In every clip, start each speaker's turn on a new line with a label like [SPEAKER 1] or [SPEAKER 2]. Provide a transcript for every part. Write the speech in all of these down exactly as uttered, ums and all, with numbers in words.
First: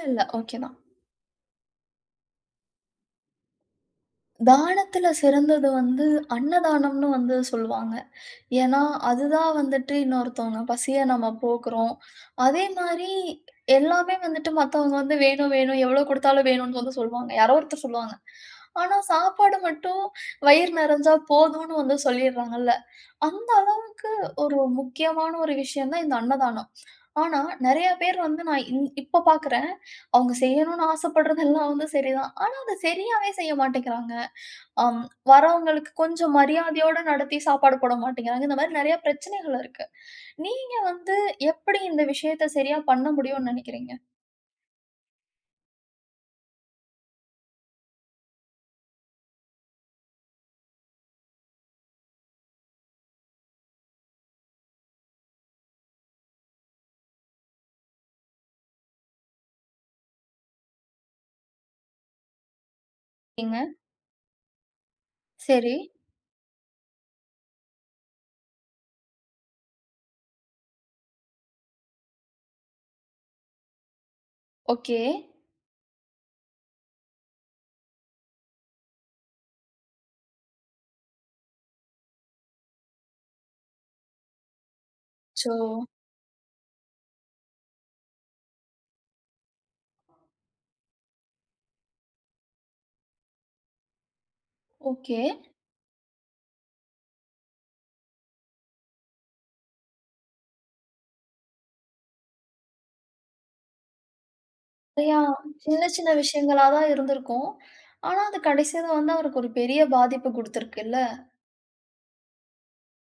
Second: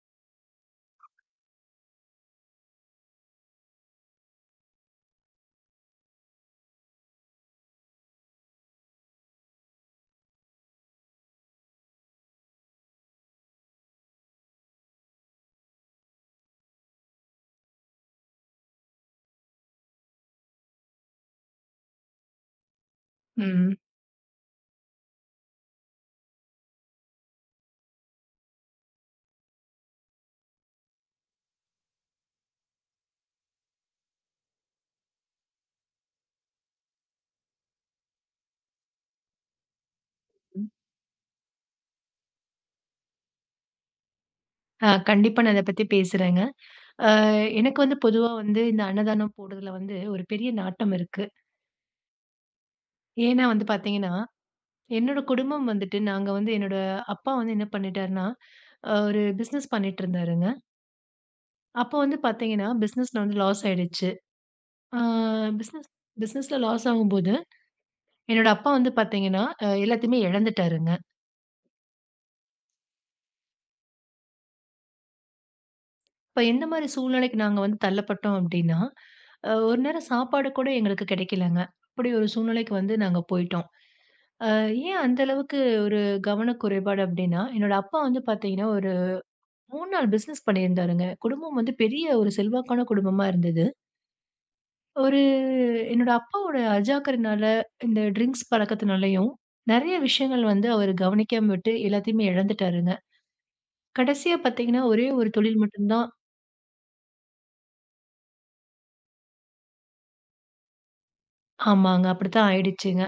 [SPEAKER 1] இல்ல, இல்ல. ஓகே தான். தானத்துல சிறந்தது வந்து அன்னதானம்னு வந்து சொல்லுவாங்க. ஏன்னா, அதுதான் வந்துட்டு இன்னொருத்தவங்க பசிய நம்ம போக்குறோம். அதே மாரி எல்லாமே வந்துட்டு மத்தவங்க வந்து வேணும், வேணும் எவ்வளோ குடுத்தாலும் வேணும்னு வந்து சொல்லுவாங்க. யாரோ ஒருத்தர் சொல்லுவாங்க. ஆனா, சாப்பாடு மட்டும் வயிறு நெறஞ்சா போதும்னு வந்து சொல்லிர்றாங்கல்ல. அந்த
[SPEAKER 2] ம்.
[SPEAKER 1] அளவு ஒரு முக்கியமான ஒரு விஷயம் தான் இந்த அன்னதானம். ஆனா, நெறைய பேர் வந்து நான் இ இப்ப பாக்குறேன். அவங்க செய்யணும்னு ஆசைப்படுறதெல்லாம் வந்து சரிதான். ஆனா, அத சரியாவே செய்ய மாட்டேங்கிறாங்க. அம் வரவங்களுக்கு கொஞ்சம் மரியாதையோட நடத்தி சாப்பாடு போட மாட்டேங்கிறாங்க. இந்த மாரி நெறைய பிரச்சனைகள் இருக்கு. நீங்க வந்து எப்படி இந்த விஷயத்த சரியா பண்ண முடியும்னு நெனைக்கிறீங்க?
[SPEAKER 2] ஆ கண்டிப்பா நான் இத பத்தி பேசுறேங்க. அ எனக்கு வந்து பொதுவா வந்து இந்த அன்னதானம் போடுறதுல வந்து ஒரு பெரிய நாட்டம் இருக்கு. ஏன்னா வந்து பார்த்தீங்கன்னா, என்னோட குடும்பம் வந்துட்டு நாங்க வந்து என்னோட அப்பா வந்து என்ன பண்ணிட்டாருன்னா, அ ஒரு பிசினஸ் பண்ணிட்டு இருந்தாருங்க. அப்போ வந்து பார்த்தீங்கன்னா, பிசினஸ்ல வந்து லாஸ்
[SPEAKER 1] ஏங்க,
[SPEAKER 2] ஆயிடுச்சு. ஆ
[SPEAKER 1] சரி.
[SPEAKER 2] பிசினஸ் பிசினஸ்ல லாஸ் ஆகும்போது, என்னோட அப்பா வந்து பார்த்தீங்கன்னா, அ எல்லாத்தையுமே இழந்துட்டாருங்க.
[SPEAKER 1] ஓகே.
[SPEAKER 2] இப்ப எந்த மாரி சூழ்நிலைக்கு நாங்க வந்து தள்ளப்பட்டோம் அப்டின்னா, அ ஒரு நேரம் சாப்பாடு கூட எங்களுக்கு கிடைக்கலங்க. அப்படி ஒரு சூழ்நிலைக்கு வந்து நாங்க போயிட்டோம். அ ஏன் அந்த
[SPEAKER 1] அச்சோ!
[SPEAKER 2] அளவுக்கு ஒரு கவனக் குறைபாடு அப்டின்னா, என்னோட அப்பா வந்து பாத்தீங்கன்னா, ஒரு மூணு நாள் பிசினஸ் பண்ணியிருந்தாருங்க. குடும்பம் வந்து பெரிய ஒரு செல்வாக்கான குடும்பமா இருந்தது. ஒரு
[SPEAKER 1] ஓகே.
[SPEAKER 2] என்னோட அப்பாவோட அஜாக்கிரனால, இந்த ட்ரிங்க்ஸ் பழக்கத்துனாலயும் நெறைய விஷயங்கள் வந்து அவரு கவனிக்காம விட்டு எல்லாத்தையுமே இழந்துட்டாருங்க. கடைசியா பாத்தீங்கன்னா, ஒரே
[SPEAKER 1] நெறையா
[SPEAKER 2] ஒரு தொழில்
[SPEAKER 1] சின்ன
[SPEAKER 2] மட்டும் தான்
[SPEAKER 1] சின்ன விஷயங்களா தான் இருந்திருக்கும். ஆனா, அது கடைசில வந்து அவருக்கு ஒரு பெரிய பாதிப்பு குடுத்துருக்குல்ல.
[SPEAKER 2] ஆமாங்க. அப்படித்தான் ஆயிடுச்சுங்க.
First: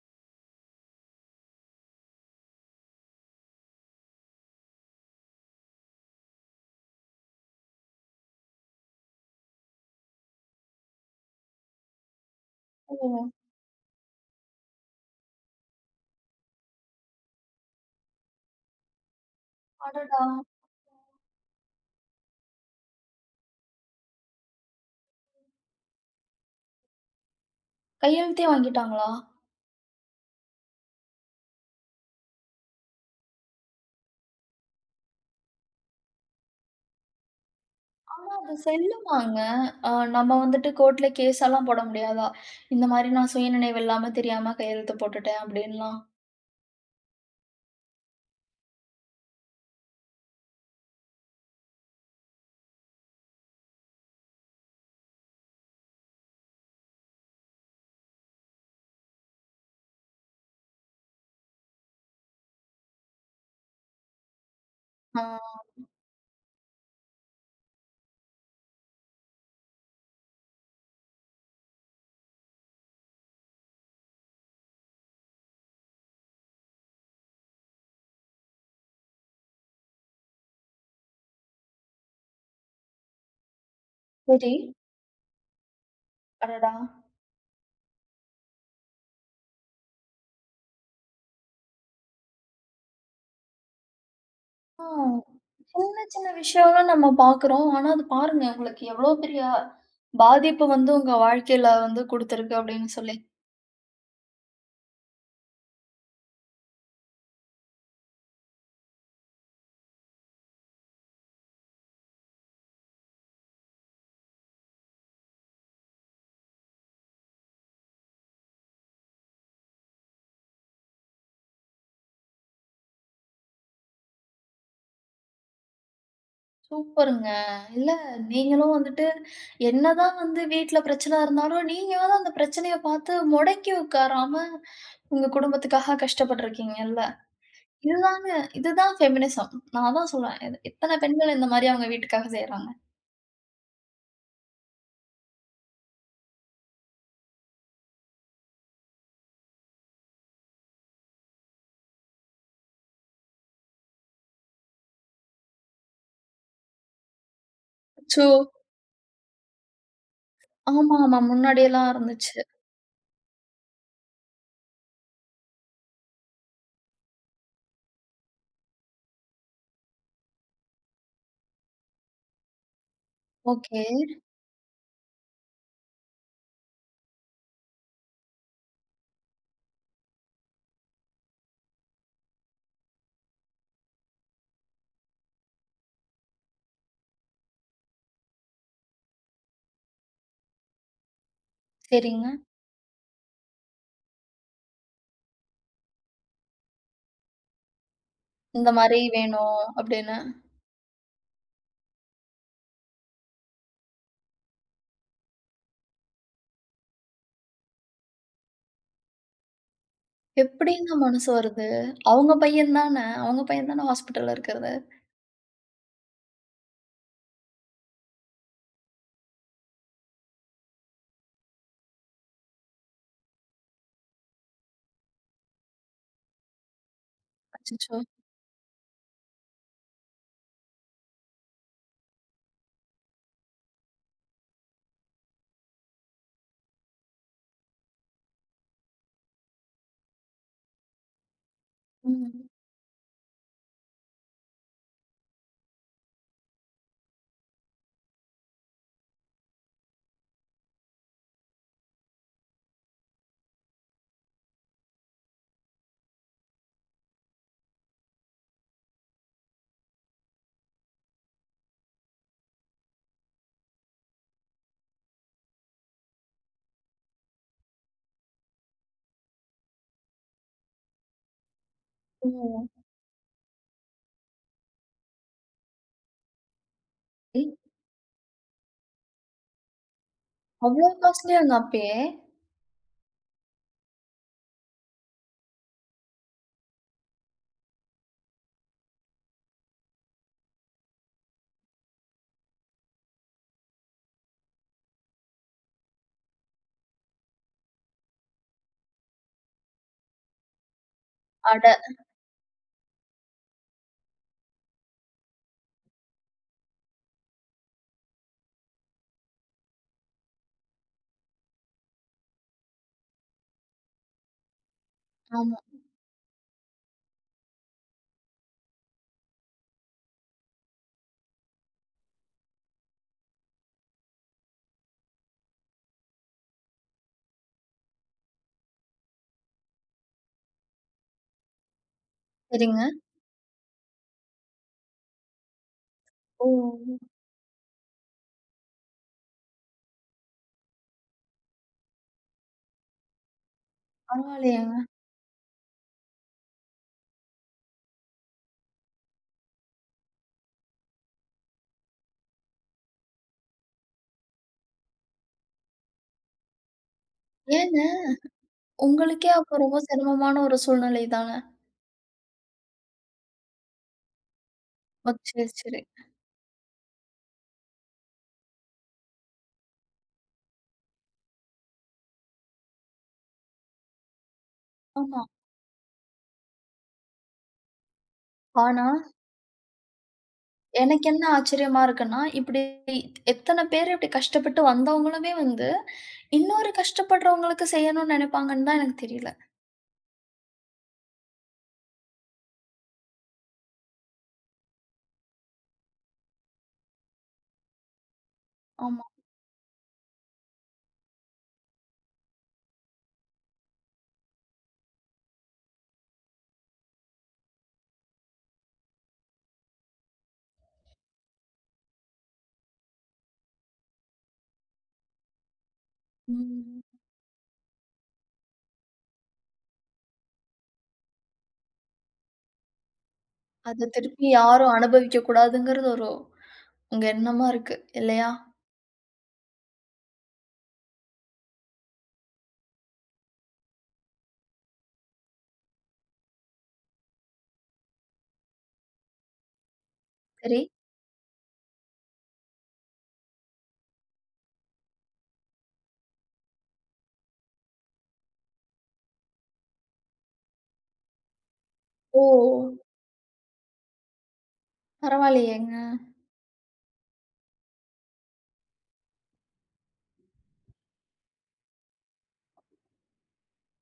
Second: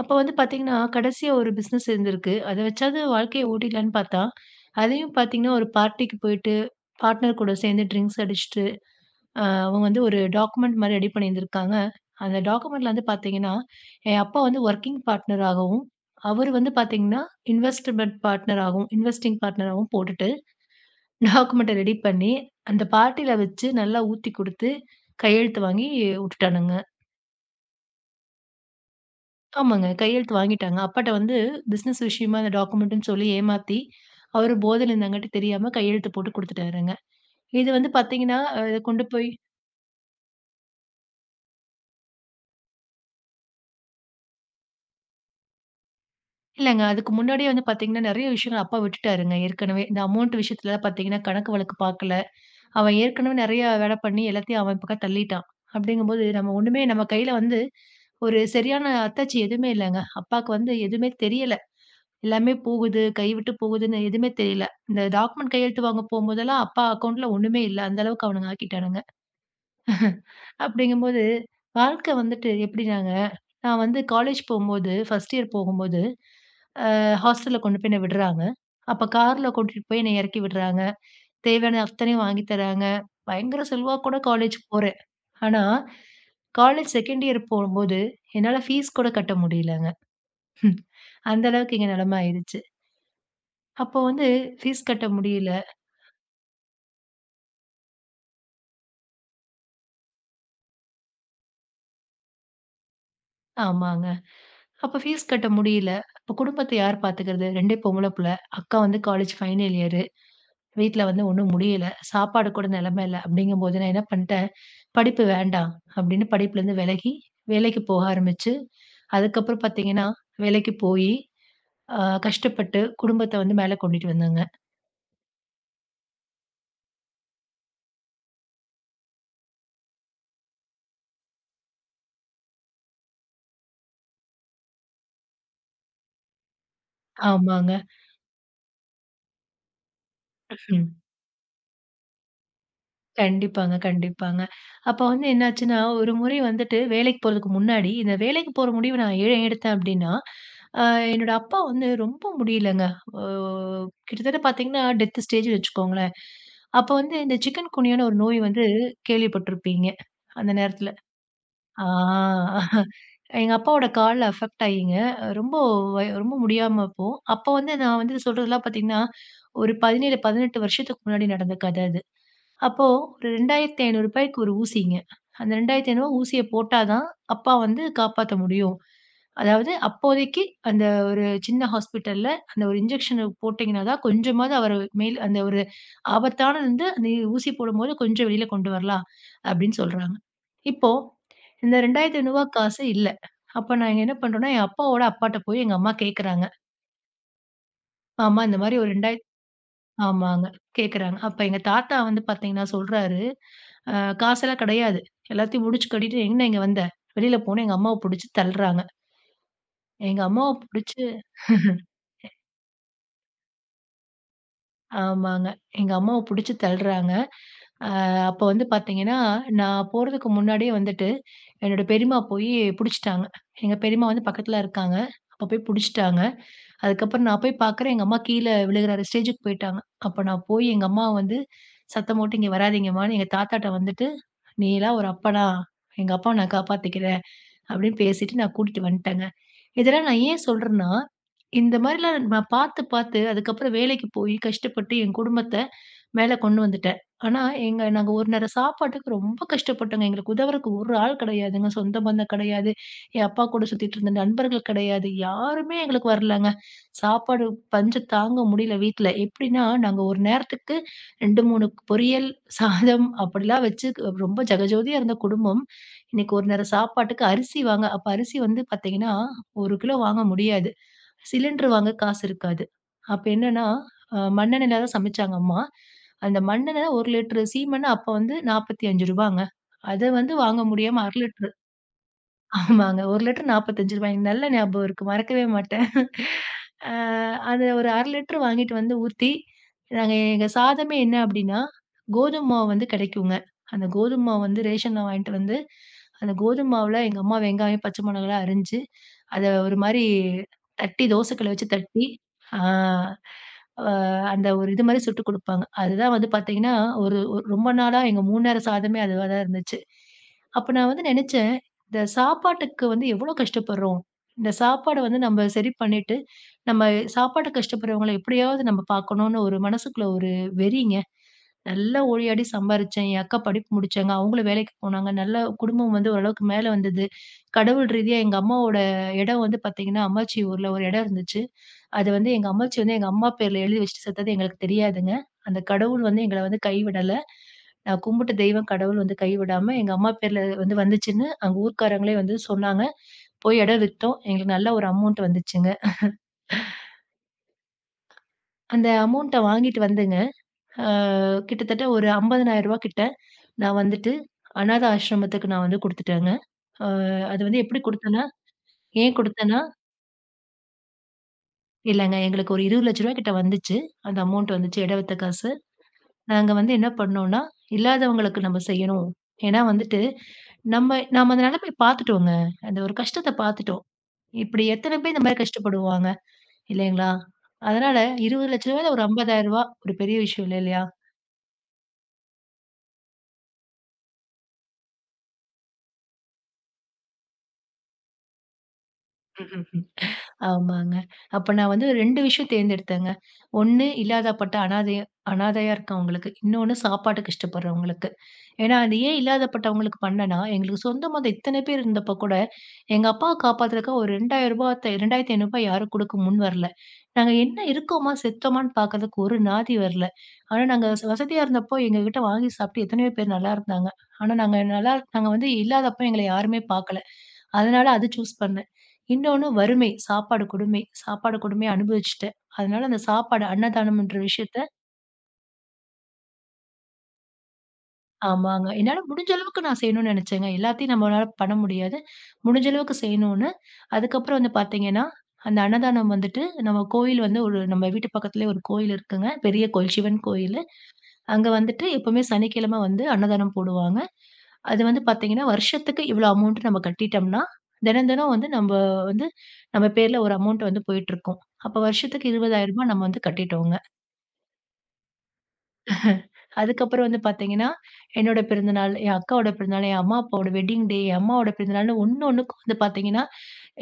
[SPEAKER 2] அப்ப வந்து பார்த்தீங்கன்னா, கடைசியா ஒரு பிசினஸ் இருந்திருக்கு. அத வச்சாவது வாழ்க்கைய ஓட்டிடலான்னு பார்த்தா, அதையும் பார்த்தீங்கன்னா, ஒரு பார்ட்டிக்கு போயிட்டு, பார்ட்னர் கூட சேர்ந்து ட்ரிங்க்ஸ் அடிச்சுட்டு, அ அவங்க வந்து ஒரு டாக்குமெண்ட் மாரி ரெடி பண்ணியிருந்திருக்காங்க. அந்த டாக்குமெண்ட்ல
[SPEAKER 1] ஓ!
[SPEAKER 2] வந்து பார்த்தீங்கன்னா, என் அப்பா வந்து வொர்க்கிங் பார்ட்னர் ஆகவும், அவரு வந்து பார்த்தீங்கன்னா, இன்வெஸ்ட்மென்ட் பார்ட்னர் ஆகவும், இன்வெஸ்டிங் பார்ட்னர் ஆகவும்
[SPEAKER 1] அடடா!
[SPEAKER 2] போட்டுட்டு, டாக்குமெண்ட்ட ரெடி பண்ணி, அந்த பார்ட்டில வச்சு நல்லா ஊத்தி குடுத்து, கையெழுத்து வாங்கி உட்டுட்டானுங்க.
[SPEAKER 1] கையெழுத்தே வாங்கிட்டாங்களா?
[SPEAKER 2] ஆமாங்க. கையெழுத்து வாங்கிட்டாங்க. அப்பாட்ட வந்து பிசினஸ் விஷயமா அந்த டாக்குமெண்ட்ன்னு சொல்லி ஏமாத்தி, அவரு போதையில இருந்தாங்காட்டி தெரியாம கையெழுத்து போட்டு குடுத்துட்டாருங்க. இது வந்து
[SPEAKER 1] ஆனா,
[SPEAKER 2] பார்த்தீங்கன்னா,
[SPEAKER 1] அது
[SPEAKER 2] அ இத கொண்டு போய்
[SPEAKER 1] செல்லுமாங்க. அ நம்ம வந்துட்டு கோர்ட்ல கேஸெல்லாம் போட முடியாதா? இந்த மாரி நான் சுயநினைவு இல்லாம தெரியாம கையெழுத்து போட்டுட்டேன் அப்டின்லாம்.
[SPEAKER 2] இல்லங்க. அதுக்கு முன்னாடியே வந்து பார்த்தீங்கன்னா, நெறைய விஷயங்கள் அப்பா விட்டுட்டாருங்க ஏற்கனவே. இந்த அமௌண்ட் விஷயத்துல பார்த்தீங்கன்னா, கணக்கு வழக்கு பார்க்கல. அவன் ஏற்கனவே நெறைய வேலை பண்ணி எல்லாத்தையும் அவன் பக்கம் தள்ளிட்டான். அப்படிங்கும்போது நம்ம ஒண்ணுமே நம்ம கையில வந்து ஒரு சரியான அத்தாட்சி எதுவுமே இல்லங்க. அப்பாக்கு வந்து எதுவுமே தெரியல. எல்லாமே போகுது, கைவிட்டு போகுதுன்னு எதுவுமே தெரியல. இந்த
[SPEAKER 1] ஆ,
[SPEAKER 2] டாக்குமெண்ட் கையெழுத்து வாங்க போம்போதெல்லாம் அப்பா அக்கவுண்ட்ல ஒண்ணுமே இல்ல. அந்த அளவுக்கு அவனுங்க ஆக்கிட்டானுங்க. அப்படிங்கும்போது வாழ்க்கை வந்துட்டு எப்படினாங்க, நான் வந்து காலேஜ் போம்போது, ஃபர்ஸ்ட் இயர் போகும்போது, அ ஹாஸ்டல்ல கொண்டு போய் என்ன விடுறாங்க. அப்ப கார்ல கூட்டிட்டு போய் என்ன இறக்கி விடுறாங்க. தேவையான அத்தனையும் வாங்கி தராங்க. பயங்கர செல்வாக்கோட
[SPEAKER 1] சரி.
[SPEAKER 2] காலேஜ் போறேன். ஆனா,
[SPEAKER 1] அடடா!
[SPEAKER 2] காலேஜ் செகண்ட் இயர் போகும்போது என்னால ஃபீஸ் கூட கட்ட முடியலங்க. அந்த அளவுக்கு இங்க நிலைமை ஆயிருச்சு. அப்போ வந்து
[SPEAKER 1] ஆ,
[SPEAKER 2] ஃபீஸ் கட்ட முடியல.
[SPEAKER 1] சின்ன சின்ன விஷயம்லாம் நம்ம பார்க்குறோம். ஆனா, அது பாருங்க உங்களுக்கு எவ்ளோ பெரிய பாதிப்பு வந்து உங்க வாழ்க்கையில வந்து குடுத்துருக்கு அப்படின்னு சொல்லி.
[SPEAKER 2] ஆமாங்க. அப்ப ஃபீஸ் கட்ட முடியல. அப்ப குடும்பத்த யார் பாத்துக்கிறது? ரெண்டு பொம்பள புள்ள. அக்கா வந்து காலேஜ் ஃபைனல் இயரு. வீட்ல வந்து ஒண்ணும் முடியல. சாப்பாடு கூட நெலைம இல்ல. அப்படிங்கும்போது நான் என்ன பண்ட்டேன், படிப்பு வேண்டாம் அப்படின்னு படிப்புலருந்து விலகி, வேலைக்கு போக ஆரம்பிச்சு, அதுக்கப்புறம் பாத்தீங்கன்னா, வேலைக்கு போயி, அ கஷ்டப்பட்டு குடும்பத்த வந்து மேல கொண்டுட்டு வந்தேங்க.
[SPEAKER 1] சூப்பருங்க. இல்ல நீங்களும் வந்துட்டு என்னதான் வந்து வீட்ல பிரச்சனை இருந்தாலும், நீங்களாவது அந்த பிரச்சனைய பார்த்து முடக்கி உட்காராம, உங்க குடும்பத்துக்காக கஷ்டப்பட்டுருக்கீங்கல்ல.
[SPEAKER 2] ஆமாங்க.
[SPEAKER 1] இதுதாங்க இதுதான் ஃபெமினிசம். நான் அதான் சொல்றேன். எத் எத்தன பெண்கள் இந்த மாரி அவங்க வீட்டுக்காக செய்றாங்க.
[SPEAKER 2] கண்டிப்பாங்க, கண்டிப்பாங்க. அப்ப வந்து என்னாச்சுன்னா, ஒரு முறை வந்துட்டு வேலைக்கு போறதுக்கு முன்னாடி, இந்த வேலைக்கு போற முடிவு நான் ஏன் எடுத்தேன் அப்டின்னா, அ என்னோட அப்பா வந்து ரொம்ப முடியலங்க. அ கிட்டத்தட்ட பார்த்தீங்கன்னா, டெத் ஸ்டேஜ்ன்னு வச்சுக்கோங்களேன். அப்ப வந்து இந்த சிக்கன் குனியான்னு ஒரு
[SPEAKER 1] அச்சோ!
[SPEAKER 2] நோய் வந்து கேள்விப்பட்டிருப்பீங்க, அந்த நேரத்துல.
[SPEAKER 1] ஆமா, ஆமா.
[SPEAKER 2] ஆ
[SPEAKER 1] முன்னாடியெல்லாம் இருந்துச்சு.
[SPEAKER 2] எங்க அப்பாவோட கால்ல அஃபெக்ட் ஆயிங்க. ரொம்ப வ ரொம்ப முடியாம அப்போ. அப்ப வந்து நான் வந்து சொல்றதெல்லாம் பார்த்தீங்கன்னா, ஒரு பதினேழு, பதினெட்டு வருஷத்துக்கு முன்னாடி நடந்த கத அது. அப்போ ஒரு ரூ.
[SPEAKER 1] ஓகே.
[SPEAKER 2] 2500க்கு ஒரு ஊசிங்க. அந்த ரூ. இரண்டாயிரத்தி ஐநூறுக்கு ஊசிய போட்டா தான், அப்பா வந்து காப்பாத்த முடியும். அதாவது அப்போதைக்கு அந்த ஒரு சின்ன ஹாஸ்பிட்டல்ல அந்த ஒரு இன்ஜெக்ஷன் போட்டீங்கன்னா தான், கொஞ்சமாவது அவர மேல் அந்த ஒரு ஆபத்தான வந்து அந்த ஊசி போடும்போது கொஞ்சம் வெளில கொண்டு வரலாம், அப்படின்னு சொல்றாங்க. இப்போ இந்த ரூ.
[SPEAKER 1] சரிங்க.
[SPEAKER 2] இரண்டாயிரத்தி ஐநூறு காசு இல்ல. அப்ப நாங்க என்ன பண்றோம்னா, என் அப்பாவோட அப்பாட்ட போய் எங்க அம்மா கேட்கறாங்க. "மாமா இந்த
[SPEAKER 1] இந்த
[SPEAKER 2] மாரி ஒரு
[SPEAKER 1] மாரி வேணும் அப்படின்னு.
[SPEAKER 2] ஆமாங்க. கேட்குறாங்க. அப்ப எங்க தாத்தா வந்து பார்த்தீங்கன்னா சொல்றாரு, அ காசெல்லாம் கிடையாது. எல்லாத்தையும் முடிச்சு கட்டிட்டு, "எங்கன இங்க வந்த?" வெளியில போனா எங்க அம்மாவ புடிச்சு தள்ளுறாங்க. எங்க அம்மாவ
[SPEAKER 1] எப்படிங்க
[SPEAKER 2] புடிச்சு
[SPEAKER 1] மனசு வருது? அவங்க பையன் தான. அவங்க பையன் தான ஹாஸ்பிட்டல்ல இருக்கிறது.
[SPEAKER 2] ஆமாங்க. எங்க அம்மாவ புடிச்சு தள்ளுறாங்க. அ அப்ப வந்து பார்த்தீங்கன்னா, நான் போறதுக்கு முன்னாடியே வந்துட்டு, என்னோட பெரியம்மா போயி புடிச்சுட்டாங்க. எங்க பெரியம்மா வந்து பக்கத்துல இருக்காங்க. அப்ப போய் புடிச்சுட்டாங்க. அதுக்கப்புறம் நான் போய் பார்க்குறேன்,
[SPEAKER 1] அச்சச்சோ!
[SPEAKER 2] எங்க அம்மா கீழ விழுகுற ஸ்டேஜுக்கு போயிட்டாங்க. அப்ப நான் போய் எங்க அம்மாவ வந்து சத்தம் போட்டு, "இங்க வராதீங்கம்மான்னு" எங்க தாத்தாட்ட வந்துட்டு, "நீலாம் ஒரு அப்பனா, எங்க அப்பாவ நான் காப்பாத்திக்கிறேன்" அப்படின்னு பேசிட்டு நான் கூட்டிட்டு வந்துட்டேங்க. இதெல்லாம் நான் ஏன் சொல்றேன்னா, இந்த மாரிலாம் நான்
[SPEAKER 1] ம்.
[SPEAKER 2] பார்த்து, பார்த்து அதுக்கப்புறம் வேலைக்கு போயி, கஷ்டப்பட்டு என் குடும்பத்த மேல கொண்டு வந்துட்டேன். ஆனா, எங்க நாங்க ஒரு நேரம் சாப்பாட்டுக்கு ரொம்ப கஷ்டப்பட்டோங்க. எங்களுக்கு உதவுறக்கு ஒரு ஆள் கிடையாதுங்க. சொந்த பந்தம் கிடையாது. என் அப்பா கூட சுத்திட்டு இருந்த நண்பர்கள் கிடையாது. யாருமே எங்களுக்கு வரலங்க. சாப்பாடு பஞ்சம் தாங்க முடியல வீட்ல. எப்படின்னா, நாங்க ஒரு நேரத்துக்கு ரெண்டு, மூணு பொரியல், சாதம் அப்படிலாம் வச்சு ரொம்ப ஜகஜோதியா இருந்த குடும்பம். இன்னைக்கு ஒரு நேரம் சாப்பாட்டுக்கு அரிசி வாங்க அப்ப அரிசி வந்து பார்த்தீங்கன்னா, ஒரு கிலோ வாங்க முடியாது. சிலிண்டர் வாங்க காசு
[SPEAKER 1] ஓ!
[SPEAKER 2] இருக்காது. அப்ப என்னன்னா, அ மண்ணெண்ணெயில தான் சமைச்சாங்க அம்மா. அந்த மண்ணெண்ண ஒரு லிட்டர்
[SPEAKER 1] ஏய்,
[SPEAKER 2] சீமெண்ண அப்ப வந்து ரூ. 45ங்க. அத வந்து வாங்க
[SPEAKER 1] அவ்ளோ
[SPEAKER 2] முடியாம அரை லிட்டர்
[SPEAKER 1] காஸ்ட்லியாங்க அப்பயே?
[SPEAKER 2] ஆமாங்க. ஒரு லிட்டர் ரூ. நாற்பத்தி ஐந்து நல்ல ஞாபகம் இருக்கு. மறக்கவே மாட்டேன். அ அது ஒரு அரை லிட்டர் வாங்கிட்டு வந்து ஊத்தி, நாங்க எங்க சாதமே என்ன அப்டின்னா, கோதும மாவு வந்து கெடைக்குங்க. அந்த கோதும மாவு வந்து ரேஷன்ல வாங்கிட்டு வந்து, அந்த கோதும மாவுல எங்க அம்மா வெங்காயம், பச்சை மொளகாலாம் அரிஞ்சு, அத ஒரு மாரி தட்டி தோசை கல்ல வச்சு
[SPEAKER 1] அட!
[SPEAKER 2] தட்டி, ஆ அ அந்த ஒரு இது மாரி சுட்டு குடுப்பாங்க. அதுதான் வந்து பாத்தீங்கன்னா, ஒரு ஒரு ரொம்ப நாளா எங்க மூணு நேர சாதமே அதுவா தான் இருந்துச்சு. அப்ப நான் வந்து நெனச்சேன் இந்த சாப்பாட்டுக்கு வந்து எவ்வளோ கஷ்டப்படுறோம். இந்த சாப்பாட வந்து நம்ம
[SPEAKER 1] ஆமா.
[SPEAKER 2] சரி பண்ணிட்டு, நம்ம சாப்பாட்டுக்கு கஷ்டப்படுறவங்கள எப்படியாவது நம்ம பார்க்கணும்னு ஒரு மனசுக்குள்ள ஒரு வெறிங்க. நல்லா ஓடியாடி சம்பாரிச்சேன். என் அக்கா படிப்பு முடிச்சாங்க. அவங்களும் வேலைக்கு போனாங்க. நல்லா குடும்பம் வந்து ஓரளவுக்கு மேல வந்தது. கடவுள் ரீதியா எங்க அம்மாவோட இடம் வந்து பார்த்தீங்கன்னா, அம்மாச்சி ஊர்ல ஒரு இடம் இருந்துச்சு. அது வந்து எங்க அம்மாச்சி
[SPEAKER 1] சரிங்க.
[SPEAKER 2] வந்து எங்க அம்மா பேர்ல எழுதி வச்சுட்டு செத்தது எங்களுக்கு தெரியாதுங்க. அந்த கடவுள் வந்து எங்கள
[SPEAKER 1] ஓ!
[SPEAKER 2] வந்து கைவிடல. நான் கும்பிட்ட தெய்வம் கடவுள் வந்து கைவிடாம எங்க அம்மா பேர்ல வந்து வந்துச்சுன்னு அங்க ஊர்க்காரங்களே வந்து சொன்னாங்க. போய் இடம் வித்தோம். எங்களுக்கு நல்ல
[SPEAKER 1] பரவாயில்லையேங்க.
[SPEAKER 2] ஒரு அமௌண்ட் வந்துச்சுங்க. அந்த அமௌண்ட்ட வாங்கிட்டு வந்துங்க, ஆ கிட்டத்தட்ட ஒரு ரூ. ஐம்பதாயிரம் கிட்ட நான் வந்துட்டு அநாத ஆசிரமத்துக்கு நான் வந்து குடுத்துட்டேங்க. ஆ அது வந்து எப்படி
[SPEAKER 1] ஏங்க?
[SPEAKER 2] குடுத்தேன்னா ஏன்
[SPEAKER 1] உங்களுக்கே அப்போ
[SPEAKER 2] குடுத்தேன்னா
[SPEAKER 1] ரொம்ப சிரமமான ஒரு சூழ்நிலை தான.
[SPEAKER 2] இல்லங்க எங்களுக்கு ஒரு ரூ. இருபது,லட்சம் கிட்ட வந்துச்சு. அந்த அமௌண்ட் வந்துச்சு இட
[SPEAKER 1] ஓ!
[SPEAKER 2] வித்த
[SPEAKER 1] சரி,
[SPEAKER 2] காசு.
[SPEAKER 1] சரி.
[SPEAKER 2] நாங்க வந்து என்ன பண்ணோம்னா, இல்லாதவங்களுக்கு நம்ம செய்யணும். ஏன்னா வந்துட்டு, நம்ம நம்ம அந்த நிலைமைய பார்த்துட்டோங்க. அந்த ஒரு கஷ்டத்த பார்த்துட்டோம். இப்படி எத்தன பேர்
[SPEAKER 1] ஆமா.
[SPEAKER 2] இந்த மாரி கஷ்டப்படுவாங்க, இல்லைங்களா? அதனால ரூ.
[SPEAKER 1] ஆனா
[SPEAKER 2] இருபது,00,000ல ஒரு ரூ. ஐம்பதாயிரம் ஒரு பெரிய விஷயம் இல்ல, இல்லையா?
[SPEAKER 1] எனக்கு என்ன ஆச்சரியமா இருக்குன்னா, இப்படி எத்தன பேரு இப்படி கஷ்டப்பட்டு வந்தவங்களுமே வந்து, இன்னொரு கஷ்டப்படுறவங்களுக்கு செய்யணும்னு நெனைப்பாங்கன்னு தான் எனக்கு தெரியல.
[SPEAKER 2] ஆமாங்க. அப்ப நான் வந்து ரெண்டு விஷயம் தேர்ந்தெடுத்தேங்க. ஒண்ணு இல்லாதப்பட்ட அனாதை அனாதையா இருக்கவங்களுக்கு. இன்னொன்னு சாப்பாடு கஷ்டப்படுறவங்களுக்கு. ஏன்னா, அது
[SPEAKER 1] ஆமா.
[SPEAKER 2] ஏன் இல்லாதப்பட்டவங்களுக்கு பண்ணேன்னா, எங்களுக்கு சொந்தமா அந்த இத்தன பேர் இருந்தப்ப கூட, எங்க அப்பாவ காப்பாத்துறதுக்காக ஒரு ரூ. இரண்டாயிரத்த த்த ரூ. இரண்டாயிரத்தி ஐநூறு யாரும் குடுக்க முன் வரல. நாங்க என்ன இருக்கோமா, செத்தோமான்னு பாக்கறதுக்கு ஒரு நாதி வரல. ஆனா, நாங்க ச- வசதியா இருந்தப்போ எங்ககிட்ட வாங்கி சாப்பிட்டு எத்தனையோ பேர் நல்லா இருந்தாங்க. ஆனா, நாங்க நல்லா நாங்க வந்து இல்லாதப்ப எங்கள யாருமே
[SPEAKER 1] ம்.
[SPEAKER 2] பாக்கல. அதனால அது சூஸ் பண்ணேன். இன்னொன்னு வறுமை, சாப்பாடு கொடுமை. சாப்பாடு கொடுமைய அனுபவிச்சுட்டேன். அதனால அந்த சாப்பாடு
[SPEAKER 1] அத
[SPEAKER 2] அன்னதானம்ன்ற
[SPEAKER 1] திருப்பி
[SPEAKER 2] விஷயத்த
[SPEAKER 1] யாரும் அனுபவிக்க கூடாதுங்கிறது ஒரு உங்க எண்ணமா இருக்கு. இல்லையா?
[SPEAKER 2] ஆமாங்க. என்னால முடிஞ்ச அளவுக்கு நான் செய்யணும்னு நெனச்சேங்க. எல்லாத்தையும் நம்மளால பண்ண முடியாது. முடிஞ்ச அளவுக்கு செய்யணும்னு, அதுக்கப்புறம் வந்து பார்த்தீங்கன்னா, அந்த அன்னதானம் வந்துட்டு நம்ம கோயில் வந்து ஒரு நம்ம வீட்டு பக்கத்துலயே ஒரு கோயில் இருக்குங்க. பெரிய கோயில், சிவன்
[SPEAKER 1] சரி.
[SPEAKER 2] கோயிலு. அங்க வந்துட்டு எப்பவுமே சனிக்கிழமை வந்து அன்னதானம் போடுவாங்க. அது வந்து பார்த்தீங்கன்னா, வருஷத்துக்கு இவ்ளோ அமௌண்ட் நம்ம கட்டிட்டோம்னா, தினம் தினம் வந்து நம்ம வந்து நம்ம பேர்ல ஒரு அமௌண்ட் வந்து போயிட்டுருக்கும். அப்ப
[SPEAKER 1] ஓ!
[SPEAKER 2] வருஷத்துக்கு ரூ. இருபதாயிரம் நம்ம வந்து கட்டிட்டோங்க.
[SPEAKER 1] பரவாயில்லையேங்க.
[SPEAKER 2] அதுக்கப்புறம் வந்து பார்த்தீங்கன்னா, என்னோட பிறந்தநாள், என் அக்காவோட பிறந்தநாள், என் அம்மா, அப்பாவோட வெட்டிங் டே, என் அம்மாவோட பிறந்தநாள்னு ஒண்ணு ஒண்ணுக்கும் வந்து பார்த்தீங்கன்னா,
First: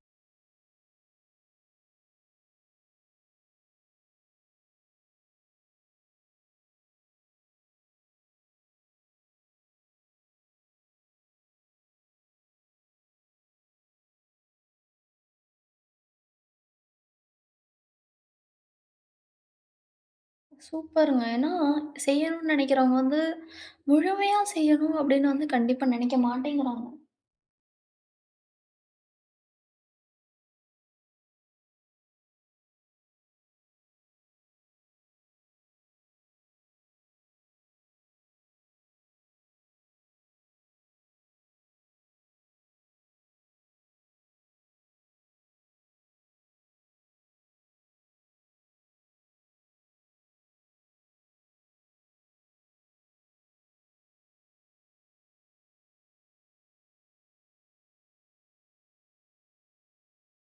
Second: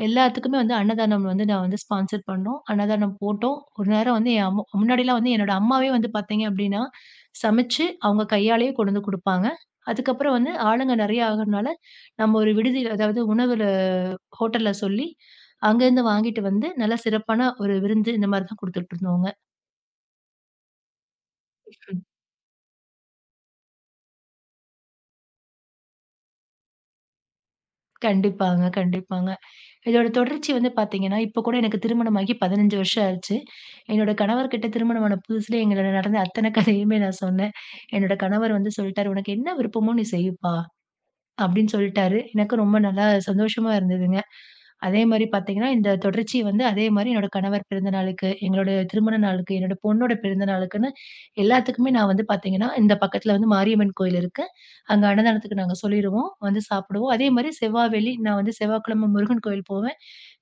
[SPEAKER 2] எல்லாத்துக்குமே வந்து அன்னதானம் வந்து நான் வந்து ஸ்பான்சர் பண்ணோம். அன்னதானம் போட்டோம். ஒரு நேரம் வந்து என் அம்மா முன்னாடிலாம் வந்து என்னோட அம்மாவே வந்து பார்த்தீங்க அப்படின்னா, சமைச்சு அவங்க கையாலேயே கொண்டு வந்து குடுப்பாங்க. அதுக்கப்புறம் வந்து ஆளுங்க நெறையா ஆகுறனால, நம்ம ஒரு விடுதியில அதாவது உணவுல ஹோட்டல்ல சொல்லி, அங்கருந்து வாங்கிட்டு வந்து நல்லா சிறப்பான ஒரு விருந்து இந்த மாரி தான் குடுத்துட்டுருந்தோங்க.
[SPEAKER 1] சூப்பருங்க. ஏன்னா செய்யணும்னு நெனைக்கிறவங்க வந்து, முழுமையா செய்யணும் அப்படின்னு வந்து கண்டிப்பா நெனைக்க மாட்டேங்கிறாங்க.
[SPEAKER 2] கண்டிப்பாங்க, கண்டிப்பாங்க. இதோட தொடர்ச்சி வந்து பார்த்தீங்கன்னா, இப்ப கூட எனக்கு திருமணமாகி பதினைந்து வருஷம் ஆச்சு. என்னோட கணவர்கிட்ட திருமணமான புதுசுல எங்களோட நடந்த அத்தன கதையுமே நான் சொன்னேன். என்னோட கணவர் வந்து சொல்ட்டாரு, "உனக்கு என்ன விருப்பமோ நீ செய்ப்பா" அப்படின்னு சொல்ட்டாரு. எனக்கும் ரொம்ப நல்லா சந்தோஷமா இருந்ததுங்க. அதே மாரி பார்த்தீங்கன்னா, இந்த தொடர்ச்சி வந்து அதே மாரி என்னோட கணவர் பிறந்த நாளுக்கு, எங்களோட திருமண நாளுக்கு, என்னோட பொண்ணோட பிறந்த நாளுக்குன்னு எல்லாத்துக்குமே நான் வந்து பார்த்தீங்கன்னா, இந்த பக்கத்துல வந்து மாரியம்மன் கோயில் இருக்கு. அங்க அன்னதானத்துக்கு நாங்க சொல்லிருவோம். வந்து சாப்பிடுவோம். அதே மாரி செவ்வா, வெள்ளி நான் வந்து செவ்வாய்க்கிழமை முருகன் கோயில் போவேன்.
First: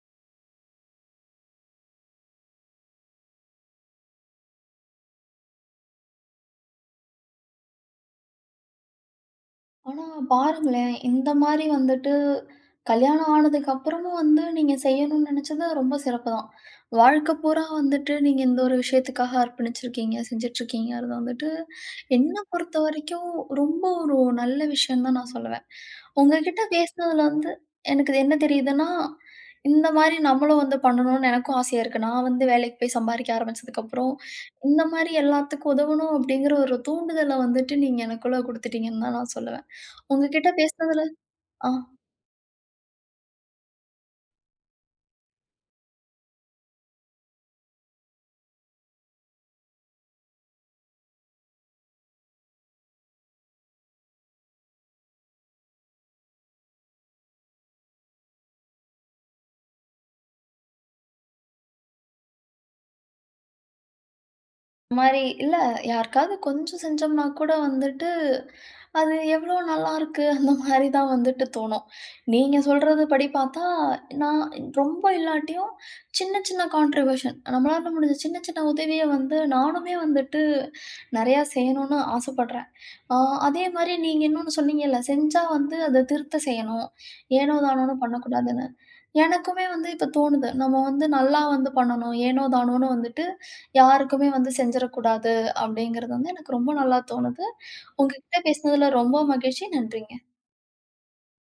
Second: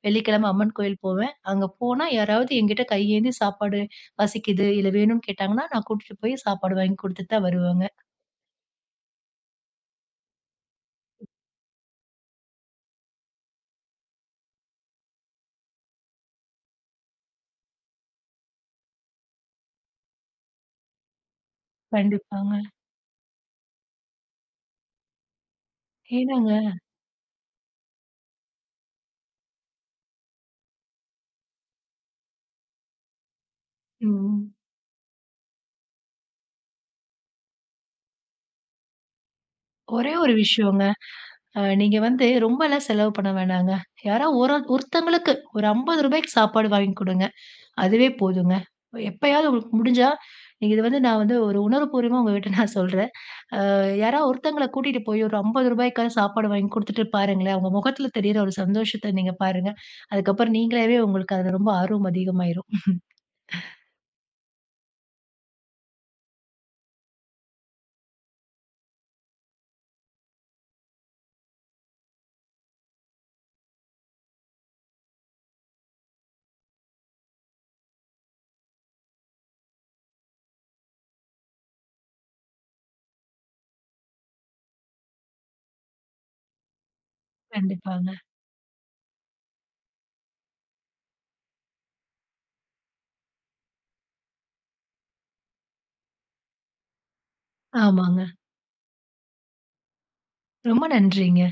[SPEAKER 2] வெள்ளிக்கிழமை அம்மன் கோயில் போவேன். அங்க போனா யாராவது என்கிட்ட கையேந்தி சாப்பாடு பசிக்குது, இல்ல வேணும்னு கேட்டாங்கன்னா, நான் கூட்டிட்டு போய் சாப்பாடு வாங்கி குடுத்துட்டு தான் வருவேங்க.
[SPEAKER 1] ஆனா பாருங்களேன், இந்த மாரி வந்துட்டு கல்யாணம் ஆனதுக்கு அப்புறமும் வந்து நீங்க செய்யணும்னு நெனச்சது ரொம்ப சிறப்பு தான். வாழ்க்கை பூரா வந்துட்டு நீங்க இந்த ஒரு விஷயத்துக்காக அர்ப்பணிச்சிருக்கீங்க, செஞ்சுட்ருக்கீங்கறது வந்துட்டு என்ன
[SPEAKER 2] கண்டிப்பாங்க.
[SPEAKER 1] பொறுத்தவரைக்கும் ரொம்ப ஒரு நல்ல விஷயம் தான் நான் சொல்லுவேன்.
[SPEAKER 2] ஏன்னாங்க
[SPEAKER 1] உங்ககிட்ட பேசினதுல வந்து எனக்கு இது என்ன தெரியுதுன்னா, இந்த மாரி நம்மளும் வந்து பண்ணணும்னு எனக்கும் ஆசையா இருக்கு. நான் வந்து வேலைக்கு போய் சம்பாரிக்க ஆரம்பிச்சதுக்கப்புறம்,
[SPEAKER 2] ம்.
[SPEAKER 1] இந்த மாரி எல்லாத்துக்கும் உதவணும் அப்படிங்கிற ஒரு தூண்டுதல வந்துட்டு நீங்க எனக்குள்ள குடுத்துட்டீங்கன்னு தான் நான் சொல்லுவேன்.
[SPEAKER 2] ஒரே
[SPEAKER 1] உங்க
[SPEAKER 2] ஒரு
[SPEAKER 1] கிட்ட
[SPEAKER 2] விஷயங்க.
[SPEAKER 1] பேசுனதுல
[SPEAKER 2] அ
[SPEAKER 1] ஆ.
[SPEAKER 2] நீங்க வந்து ரொம்பலாம் செலவு பண்ண வேணாங்க. யாரா ஒரு ஒருத்தங்களுக்கு ஒரு ரூ. 50க்கு சாப்பாடு வாங்கி குடுங்க. அதுவே போதுங்க. எப்பயாவது உங்களுக்கு முடிஞ்சா, நீங்க இது வந்து நான் வந்து ஒரு உணர்வுபூர்வமா உங்ககிட்ட நான் சொல்றேன். அ யாரா ஒருத்தங்கள கூட்டிட்டு போய் ஒரு ரூ. 50க்காவது சாப்பாடு வாங்கி குடுத்துட்டு பாருங்களேன். அவங்க முகத்துல தெரியிற ஒரு சந்தோஷத்த நீங்க பாருங்க. அதுக்கப்புறம் நீங்களாவே உங்களுக்கு அதுல ரொம்ப ஆர்வம் அதிகமாயிரும்.
[SPEAKER 1] அந்த மாரி இல்ல யாருக்காவது கொஞ்சம் செஞ்சோம்னா கூட வந்துட்டு, அது எவ்ளோ நல்லாருக்கு அந்த மாரி தான் வந்துட்டு தோணும். நீங்க சொல்றது படி பார்த்தா, நான் ரொம்ப இல்லாட்டியும் சின்ன சின்ன கான்ட்ரிபியூஷன் நம்மளால முடிஞ்ச சின்ன சின்ன உதவிய வந்து நானுமே வந்துட்டு நெறையா செய்யணும்னு ஆசைப்படுறேன். ஆ, அதே மாரி நீங்க இன்னொன்னு சொன்னீங்கல்ல, செஞ்சா வந்து அத திருத்த செய்யணும். ஏனோ தானோன்னு
[SPEAKER 2] கண்டிப்பாங்க.
[SPEAKER 1] பண்ணக்கூடாதுன்னு. எனக்குமே வந்து இப்ப தோணுது. நம்ம வந்து நல்லா வந்து பண்ணணும். ஏனோ தானோன்னு வந்துட்டு யாருக்குமே வந்து செஞ்சிறக்கூடாது அப்படிங்கிறது வந்து எனக்கு ரொம்ப நல்லா தோணுது.
[SPEAKER 2] ஆமாங்க.
[SPEAKER 1] உங்ககிட்ட பேசினதுல ரொம்ப மகிழ்ச்சி. நன்றிங்க.
[SPEAKER 2] ரொம்ப நன்றிங்க.